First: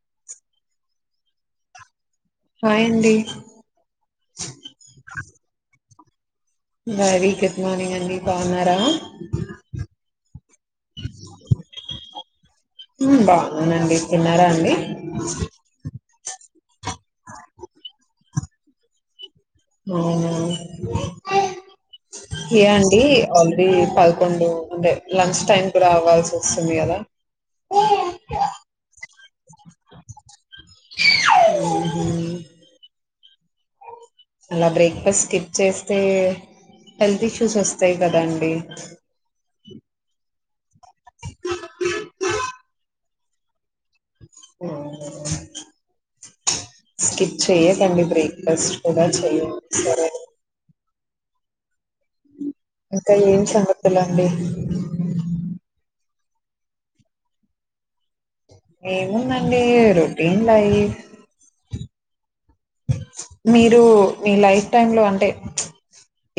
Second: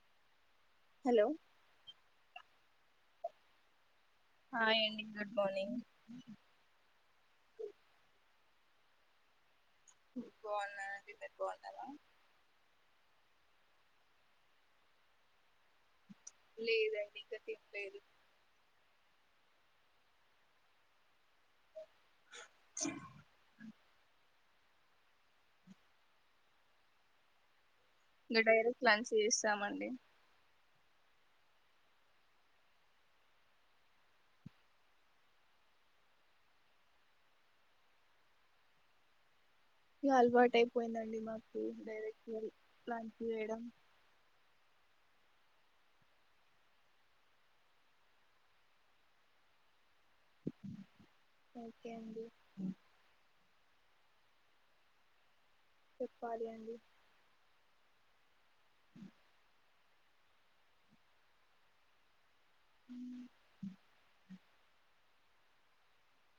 [unintelligible] Hello hi అండి ఆ ఏండి good morning very good morning అండి బాగున్నారా ఇ పోన్నన్న పోన్నద [inaudible] హ్మ్ బావున్నానండి తిన్నారా లేదండి ఇంకా తినలేదు అ ఏ అండి ఆల్రెడి పల్కొండు అంటే లంచ్ టైమ్ కి రావ్వాల్సి వస్తుంది కదా తీస్తామండి ఓహో అలా బ్రేక్ఫాస్ట్ స్కిప్ చేస్తే హెల్త్ ఇష్యూస్ వస్తాయి కదా అండి ఇ అలవాటు పోయిందండి మాకు డైరెక్ట్ స లాంక్ యూ మేడం స్కిప్ చెయకండి బ్రేక్ఫాస్ట్ [inaudible] సరే ఓకే అండి ఇంకా ఏం సంగతులండి చెప్పాలి అండి ఏముందండిరు [unintelligible] మీరు మీ లైఫ్ టైమ్ లో అంట అంటే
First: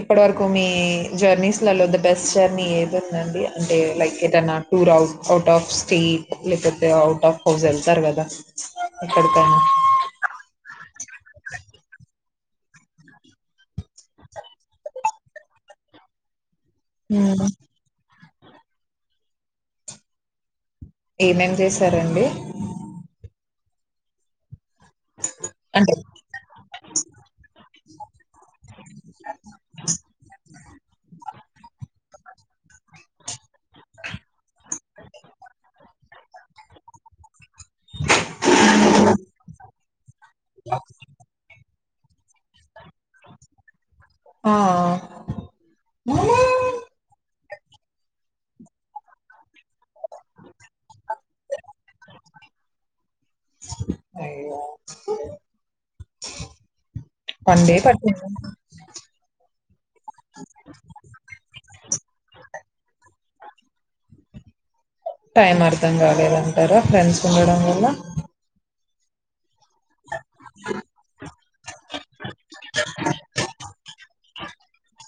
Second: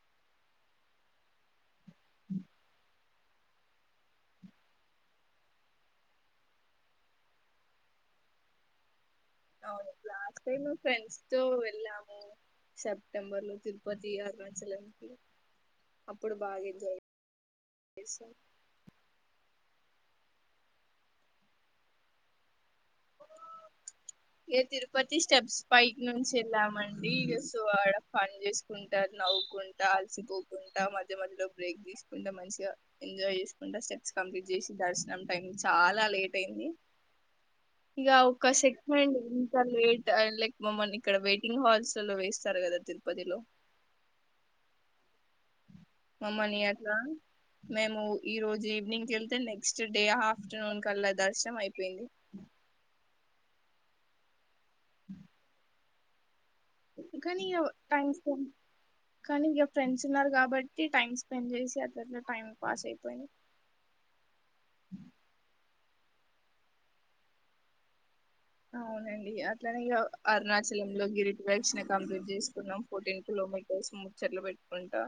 ఇప్పటి వరకు మీ జర్నీస్ లలో ద బస్ట్ జర్నీ అండి అంటే లైక్ ఏదైనా tour house out of state లేకపోతే అవుట్ ఆఫ్ హౌస్ వెళ్తారు కదా ఎక్కడకైన అవును లాస్ట్ టైం ఫ్రెండ్స్ తో వెళ్ళాము సెప్టెంబర్ లో తిరుపతి అరుణాచల అప్పుడు బాగాంది హ స ఏమేం చేసారండి ఏ తిరుపతి స్టెప్స్ అంటే బైక్ నుంచి వెళ్ళామండిస్వాడ [unintelligible] కుంట నవు కుంటా ఆల్సిపో కుంట మధ్య మధ్య బ్రేక్ తీసుకుంటే మంచిగా ఎంజాయ్ చేసుకుంటా స్టెప్స్ కంప్లీట్ చేసి దర్శనం టైం చాలా లేట్ అయింది ఇక అవకాశ ఇక్ అండి ఇంత లేట్ అండ్ లైక్ మమ్మల్ని ఇక్కడ వెయిటింగ్ హాల్స్ వేస్తారు కదా తిరుపతిలో ఆ మమ్మని అట్లా మేము ఈ రోజు ఈవినింగ్ వెళ్తే నెక్స్ట్ డే ఆఫ్టర్నూన్ కల్లా దర్శనం అయిపోయింది అ స [inaudible] కానీ ఇక టైం స్పెండ్ కానీ ఇంక ఫ్రెండ్స్ ఉన్నారు కాబట్టి టైం స్పెండ్ చేసి అతట్లో టైం పాసయిపోయి టైం అర్ధం కాలేదంటారా ఫ్రెండ్స్ ఉండడం వల్ల అవునండి అది అట్లానే అరుణాచల లో గిరిటి వేక్షణ కంప్లీట్ చేసుకున్నాం ఫోర్టీన్ కిలోమీటర్స్ ముచ్చట్లు పెట్టుకుంటా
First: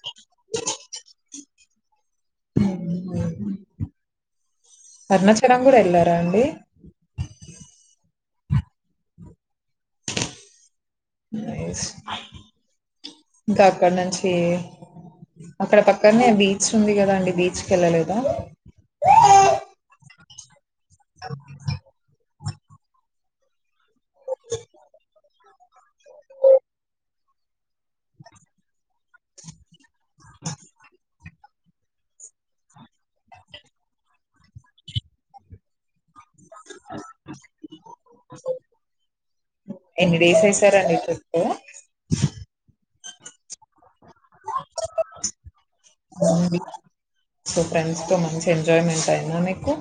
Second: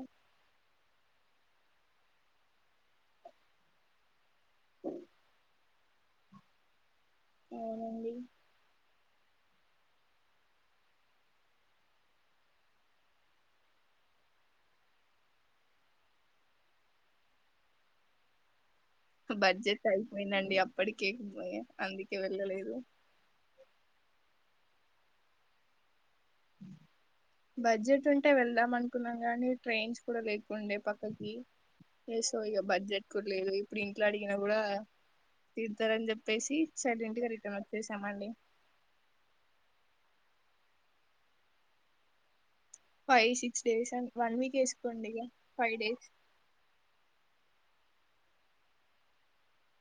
[inaudible] అణచ్చడ కూడ వెళ్ళారా అండి అవునండి ఇంకా అక్కడ నుంచి అక్కడ పక్కనే బీచ్ ఉంది కదా అండి బీచ్కి వెళ్ళలేదా బడ్జెట్ అయిపోయిందండి అ పటి కేకపోయ అందికి వెళ్ళలే [inaudible] [inaudible] బడ్జెట్ ఉంటే వెళ్దాం అనుకున్నాం కానీ ట్రైన్స్ కూడా లేకుండే పక్కకి ఏసో ఇక బడ్జెట్ కూడా లేదు ఇప్పుడు ఇంట్లో అడిగినా కూడా తీిరుతారని చె చెప్పేసి చెల్లి ఇంటికి రిటర్న్ వచ్చేసామండి ఎన్ని డేస్ అయిసారుండి ట్రిప్ ఫైవ్ సిక్స్ డేస్ అం వన్ వీక్ వేసుకోండి ఫైవ్ డేస్ సో ఫ్రెండ్స్ తో మంచి ఎంజాయ్మెంట్ అయినా మీకు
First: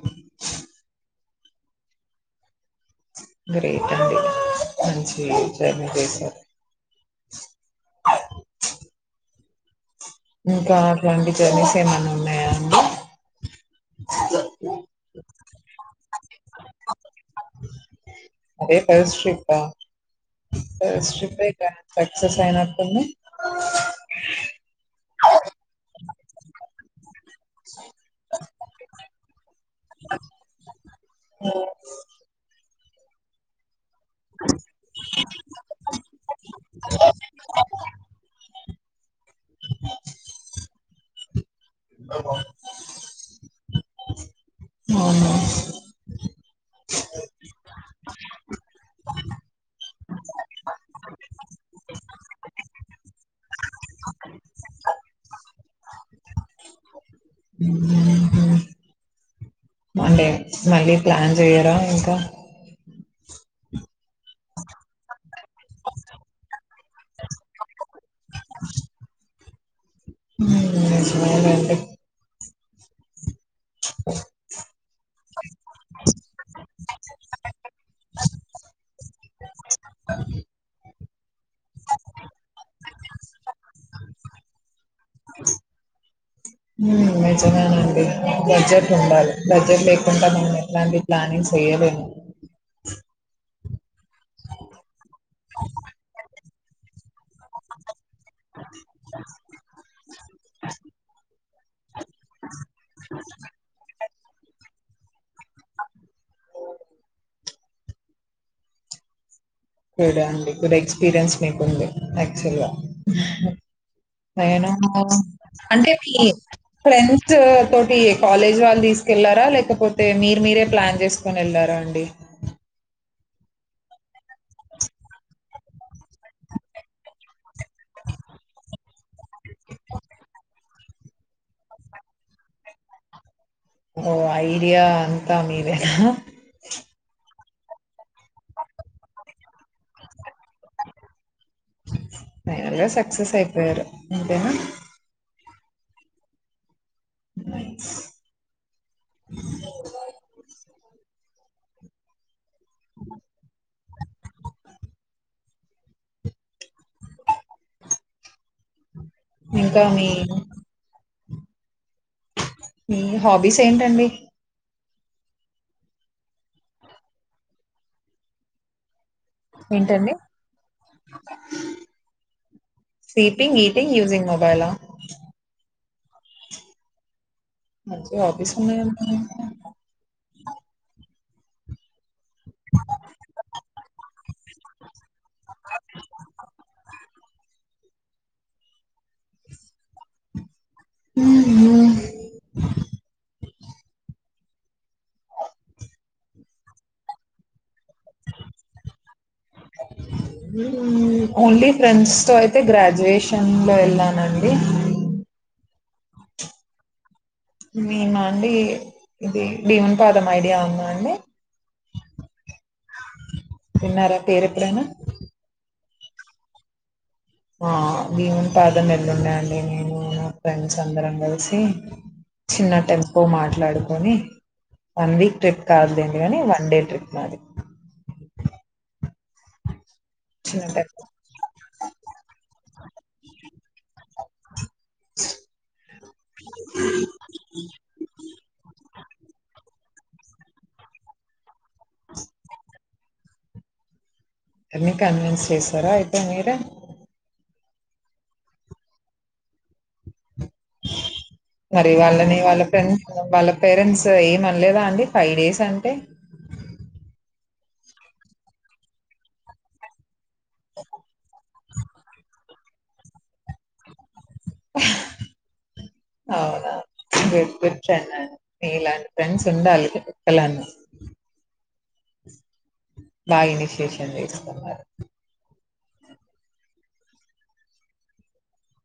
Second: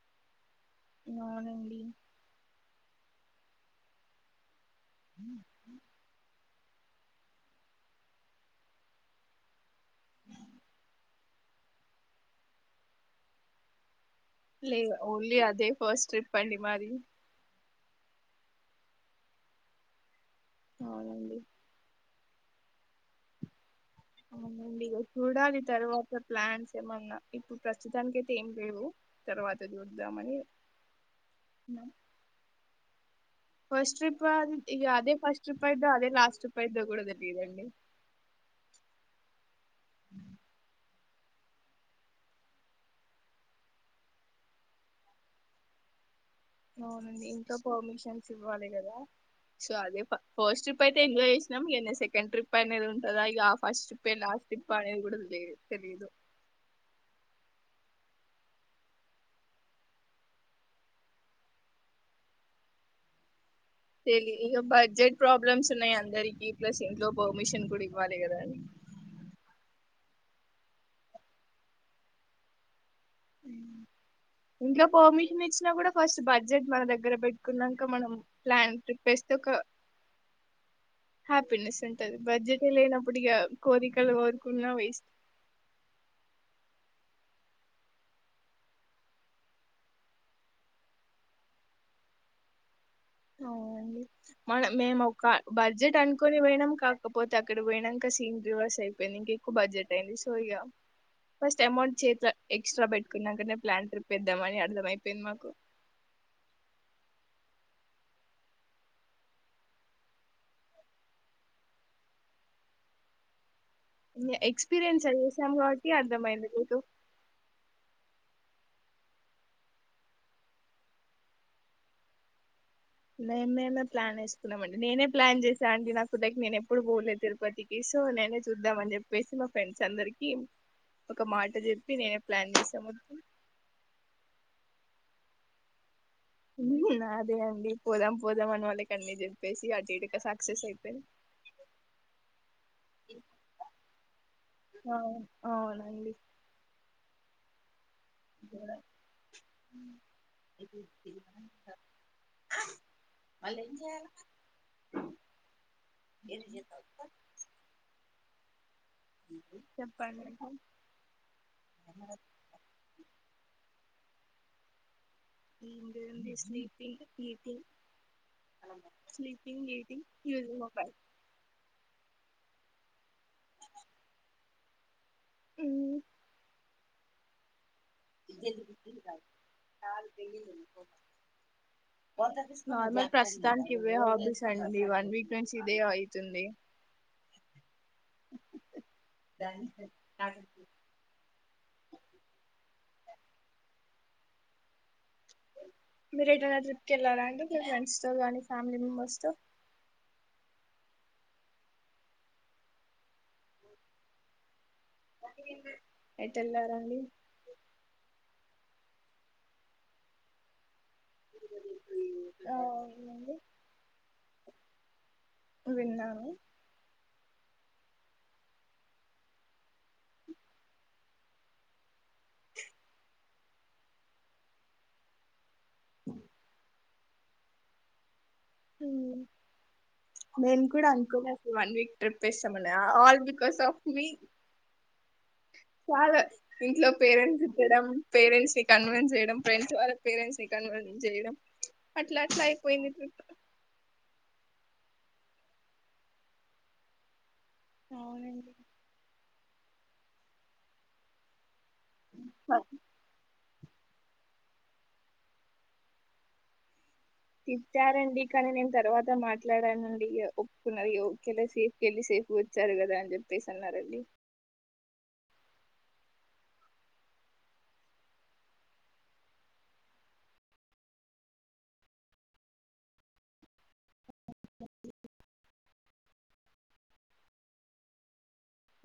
అవునండి గ్రేట్డి జయ మయ సార్ అ [unintelligible] ఇంకా అట్లాంటి జర్నీస్ ఏమన్నా ఉన్నాయా అండి లే ఓన్లీ అది అదే ఫస్ట్ ట్రిప్ అండి మాది అదే ఫస్ట్ ట్రిపా ఫస్ట్ అవునండి ట్రిప్ అయితాది ఎక్సెస్ అయినతుంది అండి చూడాల తరువాత ప్లాన్స్ ఏమన్నా ఇప్పుడు ప్రస్తుతానికి అయితే ఏం లేవు తర్వాత చూద్దామని అ ఫస్ట్ ట్రిప్ది ఇ అదే ఫస్ట్ అయితాది అదే రాఫ [unintelligible] ుప్పద్దో [unintelligible] కూడా తెలియదండి అ [unintelligible] [unintelligible] అవును అవునండి ఇంట్లో పర్మిషన్స్ ఇవ్వాలి కదా సో అదే ఫస్ట్ ట్రిప్ అయితే ఎంజాయ్ చేసినాం సెకండ్ ట్రిప్ అనేది ఉంటందా ఇక ఆ ఫస్ట్ ట్రిప్ ఏ లాస్ట్ ట్రిప్ అనేది కూడా తెలియ తెలీదు మండే మళ్ళీ ప్లాన్ చేయరా ఇంకా తెలి ఇంక బడ్జెట్ ప్రాబ్లమ్స్ ఉన్నాయి అందరికీ ప్లస్ ఇంట్లో పర్మిషన్ కూడ ఇవ్ ఇవ్వాలి కదా హ్మ్ సరే అండి ఇంట్లో పర్మిషన్ ఇచ్చినా కూడా ఫస్ట్ బడ్జెట్ మన దగ్గర పెట్టుకున్నాక మనం ప్లాన్ ట్రిప్ వేస్తే ఒక హ్యాపీనెస్ ఉంటది బడ్జెటే లేనప్పుడు ఇక కోరికలు కోరుకున్నా వేస్ట్ హ్మ్ నిజమే నండి బడ్జెట్ ఉండాలి బడ్జెట్ లేకుండా మనము ఎట్లాంటి ప్లానింగ్ చెయ్యలేము మనం మేము ఒక బడ్జెట్ అనుకుని పోయినము కాక పోతే అక్కడ పోయినాక సీన్ రీవర్స్ అయిపోయింది ఇంక ఎక్కువ బడ్జెట్ అయింది సో ఇగ ఫస్ట్ అమౌంట్ చేతిలో ఎక్స్ట్రా పెట్టుకున్నాకనే ప్లాన్ ట్రి పెద్దామని అర్ధంమయిపోయింది మాకు ఓ హో కూడా అండి గుడ్ ఎక్స్పీరియన్స్ మీకుంది యాక్చువల్ గా ఎక్స్పీరియన్స్ చేసాం కాబట్టి అంటే మీ అర్థమైంది లేక ఫ్రెండ్స్ తోటి కాలేజ్ వాళ్ళు తీసుకెళ్లారా లేకపోతే మీరు మీరే ప్లాన్ చేసుకొని వెళ్లారా అండి మేము మేమే ప్లాన్ వేసుకున్నామ అండి నేనే ప్లాన్ చేసాను అండి నా కు దగ్గ నేను ఎప్పుడు పోలేదు తిరుపతికి సో నేనే చూద్దాం అని చెప్పేసి మా ఫ్రెండ్స్ అందరికి ఒక మాట చెప్పి నేనే ప్లాన్ చేసాం ఓ ఆ ఏరియా అంతా మీదేనా అదే అండి పోదాం పోదాం అని వాళ్ళ కన్నీ చెప్పేసి అటు ఇటుక సా ఫైనల్గా సక్సెస్ అయిపోయారు అంతేనా అవును అవునండి అ ఇ అలి వాళ్ళు ఏంచెయ్యాల ఎన్ని చేతవ్ ఇంకా మీ చెప్పండి మీ హాబీస్ ఏంటండి ఏం లేదండి స్లీపింగ్ ఈటింగ్ స్లీపింగ్ ఈటింగ్ ఏంటండి? స్లీపింగ్ ఈటింగ్ యూజింగ్ మొబైల్ ఆ మంచి హాబీస్ ఉన్నాయండీ నార్మల్ ప్రస్తుతానికి ఇవే హాబీస్ అండి వన్ వీక్ నుంచి ఇదే అయ్యితంది [unintelligible] హుహు. [inaudible] మీరూ ఎటైనా ట్రిప్కి వెళ్లారండి మీ ఫ్రెండ్స్? సో కానీ ఫ్యామిలీ మెంబెర్స్ తో? ఉమ్ ఓన్లీ ఫ్రెండ్స్ తో అయితే గ్రాడ్యుయేషన్ లో వెళ్ళానండి. ఎటు వెళ్లారండి? మేమ అండి ఇది భీమ్ పాదం ఐడియా ఉంద అండి? ఉమ్ ఆ విన్నారా పేరు ఎప్పుడైనా? విన్నాను ఆ భీమ్ పాదం ఎల్లుండే అండి నేను నా ఫ్రెండ్స్ అందరం కలిసి, చిన్న టెంపో మాట్లాడుకొని వన్ వీక్ ట్రిప్ కాదులేండి కాని వన్ డే ట్రిప్ మాది. నేను చిన్న కూడా టెంపో అనుకోలే అప్పుడు వన్ వీక్ ట్రిప్ వేస్తామని ఆల్ బికాస్ ఆఫ్ మీ [inaudible] చాలా ఇంట్లో పేరెంట్స్ తీట్టడం పేరెంట్స్ ని కన్విన్స్ చేయడం ఫ్రెండ్స్ వాళ్ళ పేరెంట్స్ ని కన్విన్స్ చేయ్యడం అట్లా అట్లా అయిపోయింది ట్రిప్. అన్ని కన్విన్స్ చేశారా అయితే మీరు అవునండి మరి వాళ్ళని వాళ్ళ ఫ్రెండ్స్ వాళ్ళ పేరెంట్స్ ఏమనలేదా అండి ఫైవ్ డేస్ అంటే? తిట్టారండి కానీ నేను తర్వాత మాట్లాడానండి. ఒప్పుకునది ఒకేలే సేఫ్ ఎల్లీ సేఫ్గా వచ్చారు కదా అని చెప్పేసి అన్నారండి. అవునా గుడ్ గుడ్ [unintelligible] మీలాంటి ఫ్రెండ్స్ ఉండాలి ఒకలాన. బాగ ఇనిషేషన్ తీసుకున్నారు.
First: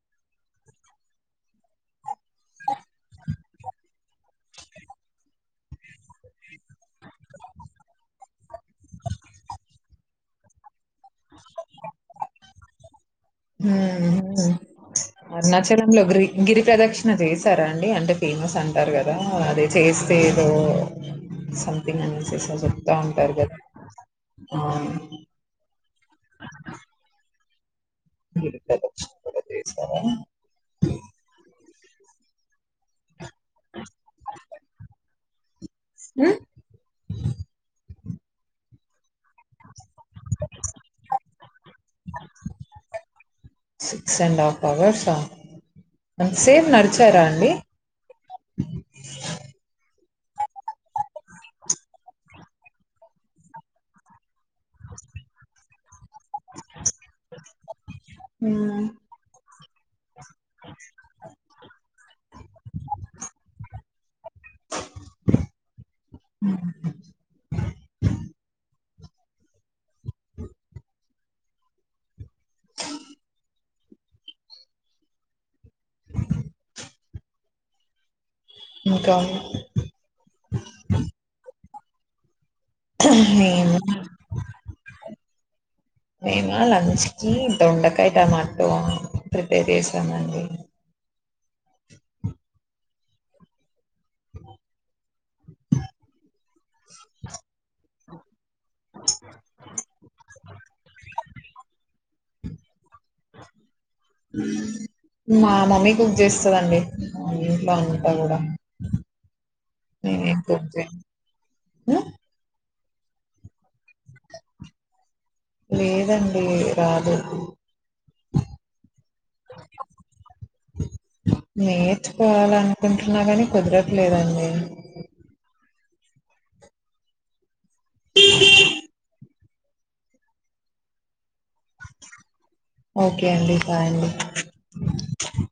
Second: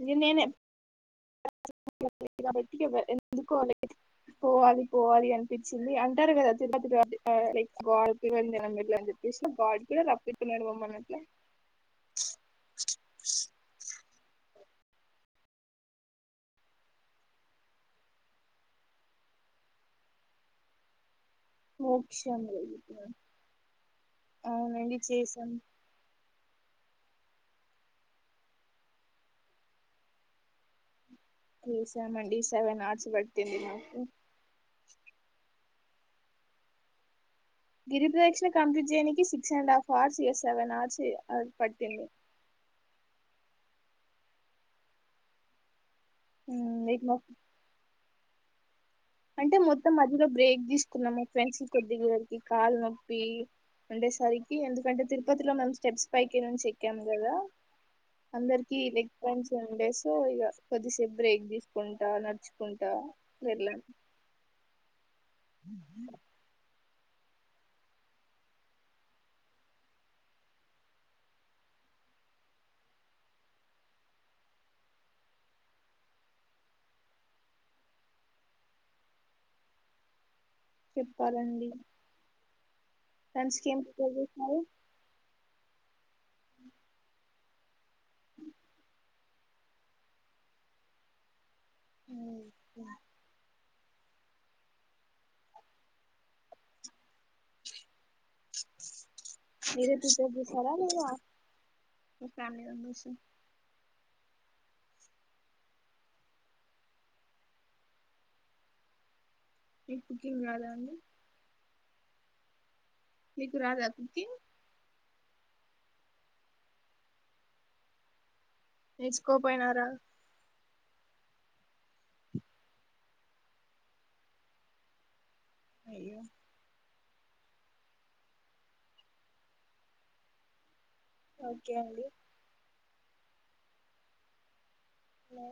అది నేనే [unintelligible] [unintelligible] అందుకు అనేది పోవాలి పోవాలి అనిపించింది అంటారు కదా తిరుపతి గాడ్ ఆ లైక్ గాడ్ పిలువదే [unintelligible] అని చెప్పేసి, గాడ్ కూడా రప్పిస్తున్నాడు మమల్ని అట్లా. ఉమ్ ఉమ్ అరుణాచలంలో గ్రీ గిరి ప్రదక్షిణ చేసారా అండి? అంటే ఫేమస్ అంటారు కదా అదే చేస్తే ఏదో సంథింగ్ అనేసి మోక్షం స చెప్తా కలుగుతున్నాడు ఉంటారు కదా హ అవునండి చేసాం గిరి ప్రదర్శన కూడా చేశావా? చేశానండి సెవెన్ హార్స్ పాట్ [unintelligible] నాకు ఉమ్ గిరిపదక్షిణ కంప్లీట్ చేయనికి సిక్స్ అండ్ హాఫ్ అవర్స్ ఇయస్ సెవెన్ ఆవర్స్ పట్టింది. సిక్స్ అండ్ హాఫ్ అవర్స్ హా అంతాసేప్ లైక్ మా నడిచారా అండి? ఫ్రెండ్షిప్ కొద్దీ వాడికి కాలు నొప్పి ఉండేసరికి ఎందుకంటే తిరుపతిలో మనం స్టెప్స్ పైకి నుంచి ఎక్కాం కదా అందరికి హ్మ్. Leg pains ten days so ఇగ కొద్దిసేపు బ్రేక్ తీసుకుంటా నడుచుకుంటా వెల్లాం ఇంకా అండి చెప్పాలండి లంచ్ కి ఏం మేము ప్రిపేర్ చేసినారు మేమా లంచ్ కి దొండకై టమాటో ప్రిపేర్ చేసామండి [inaudible] మీరే ప్రిపేర్ చేస్తారా లేద మీ ఫ్యామిలీ మెంబర్సా మా మమ్మీ కుక్ చేస్తదండి ఇంట్లో అంతా కూడా మీకు నేను కుకింగ్ రాదా కుక్ అండి చేయను ఉ మీకు రాదా కుకింగ్ లేదండి రాదు నేర్చుకోపోయినారా నేర్చుకోవాలనుకుంటున్నా కాని కుదరట్లేదండి అయ్యో ఓకే అండి ఓకే అండి బాయ్ అండి లేదు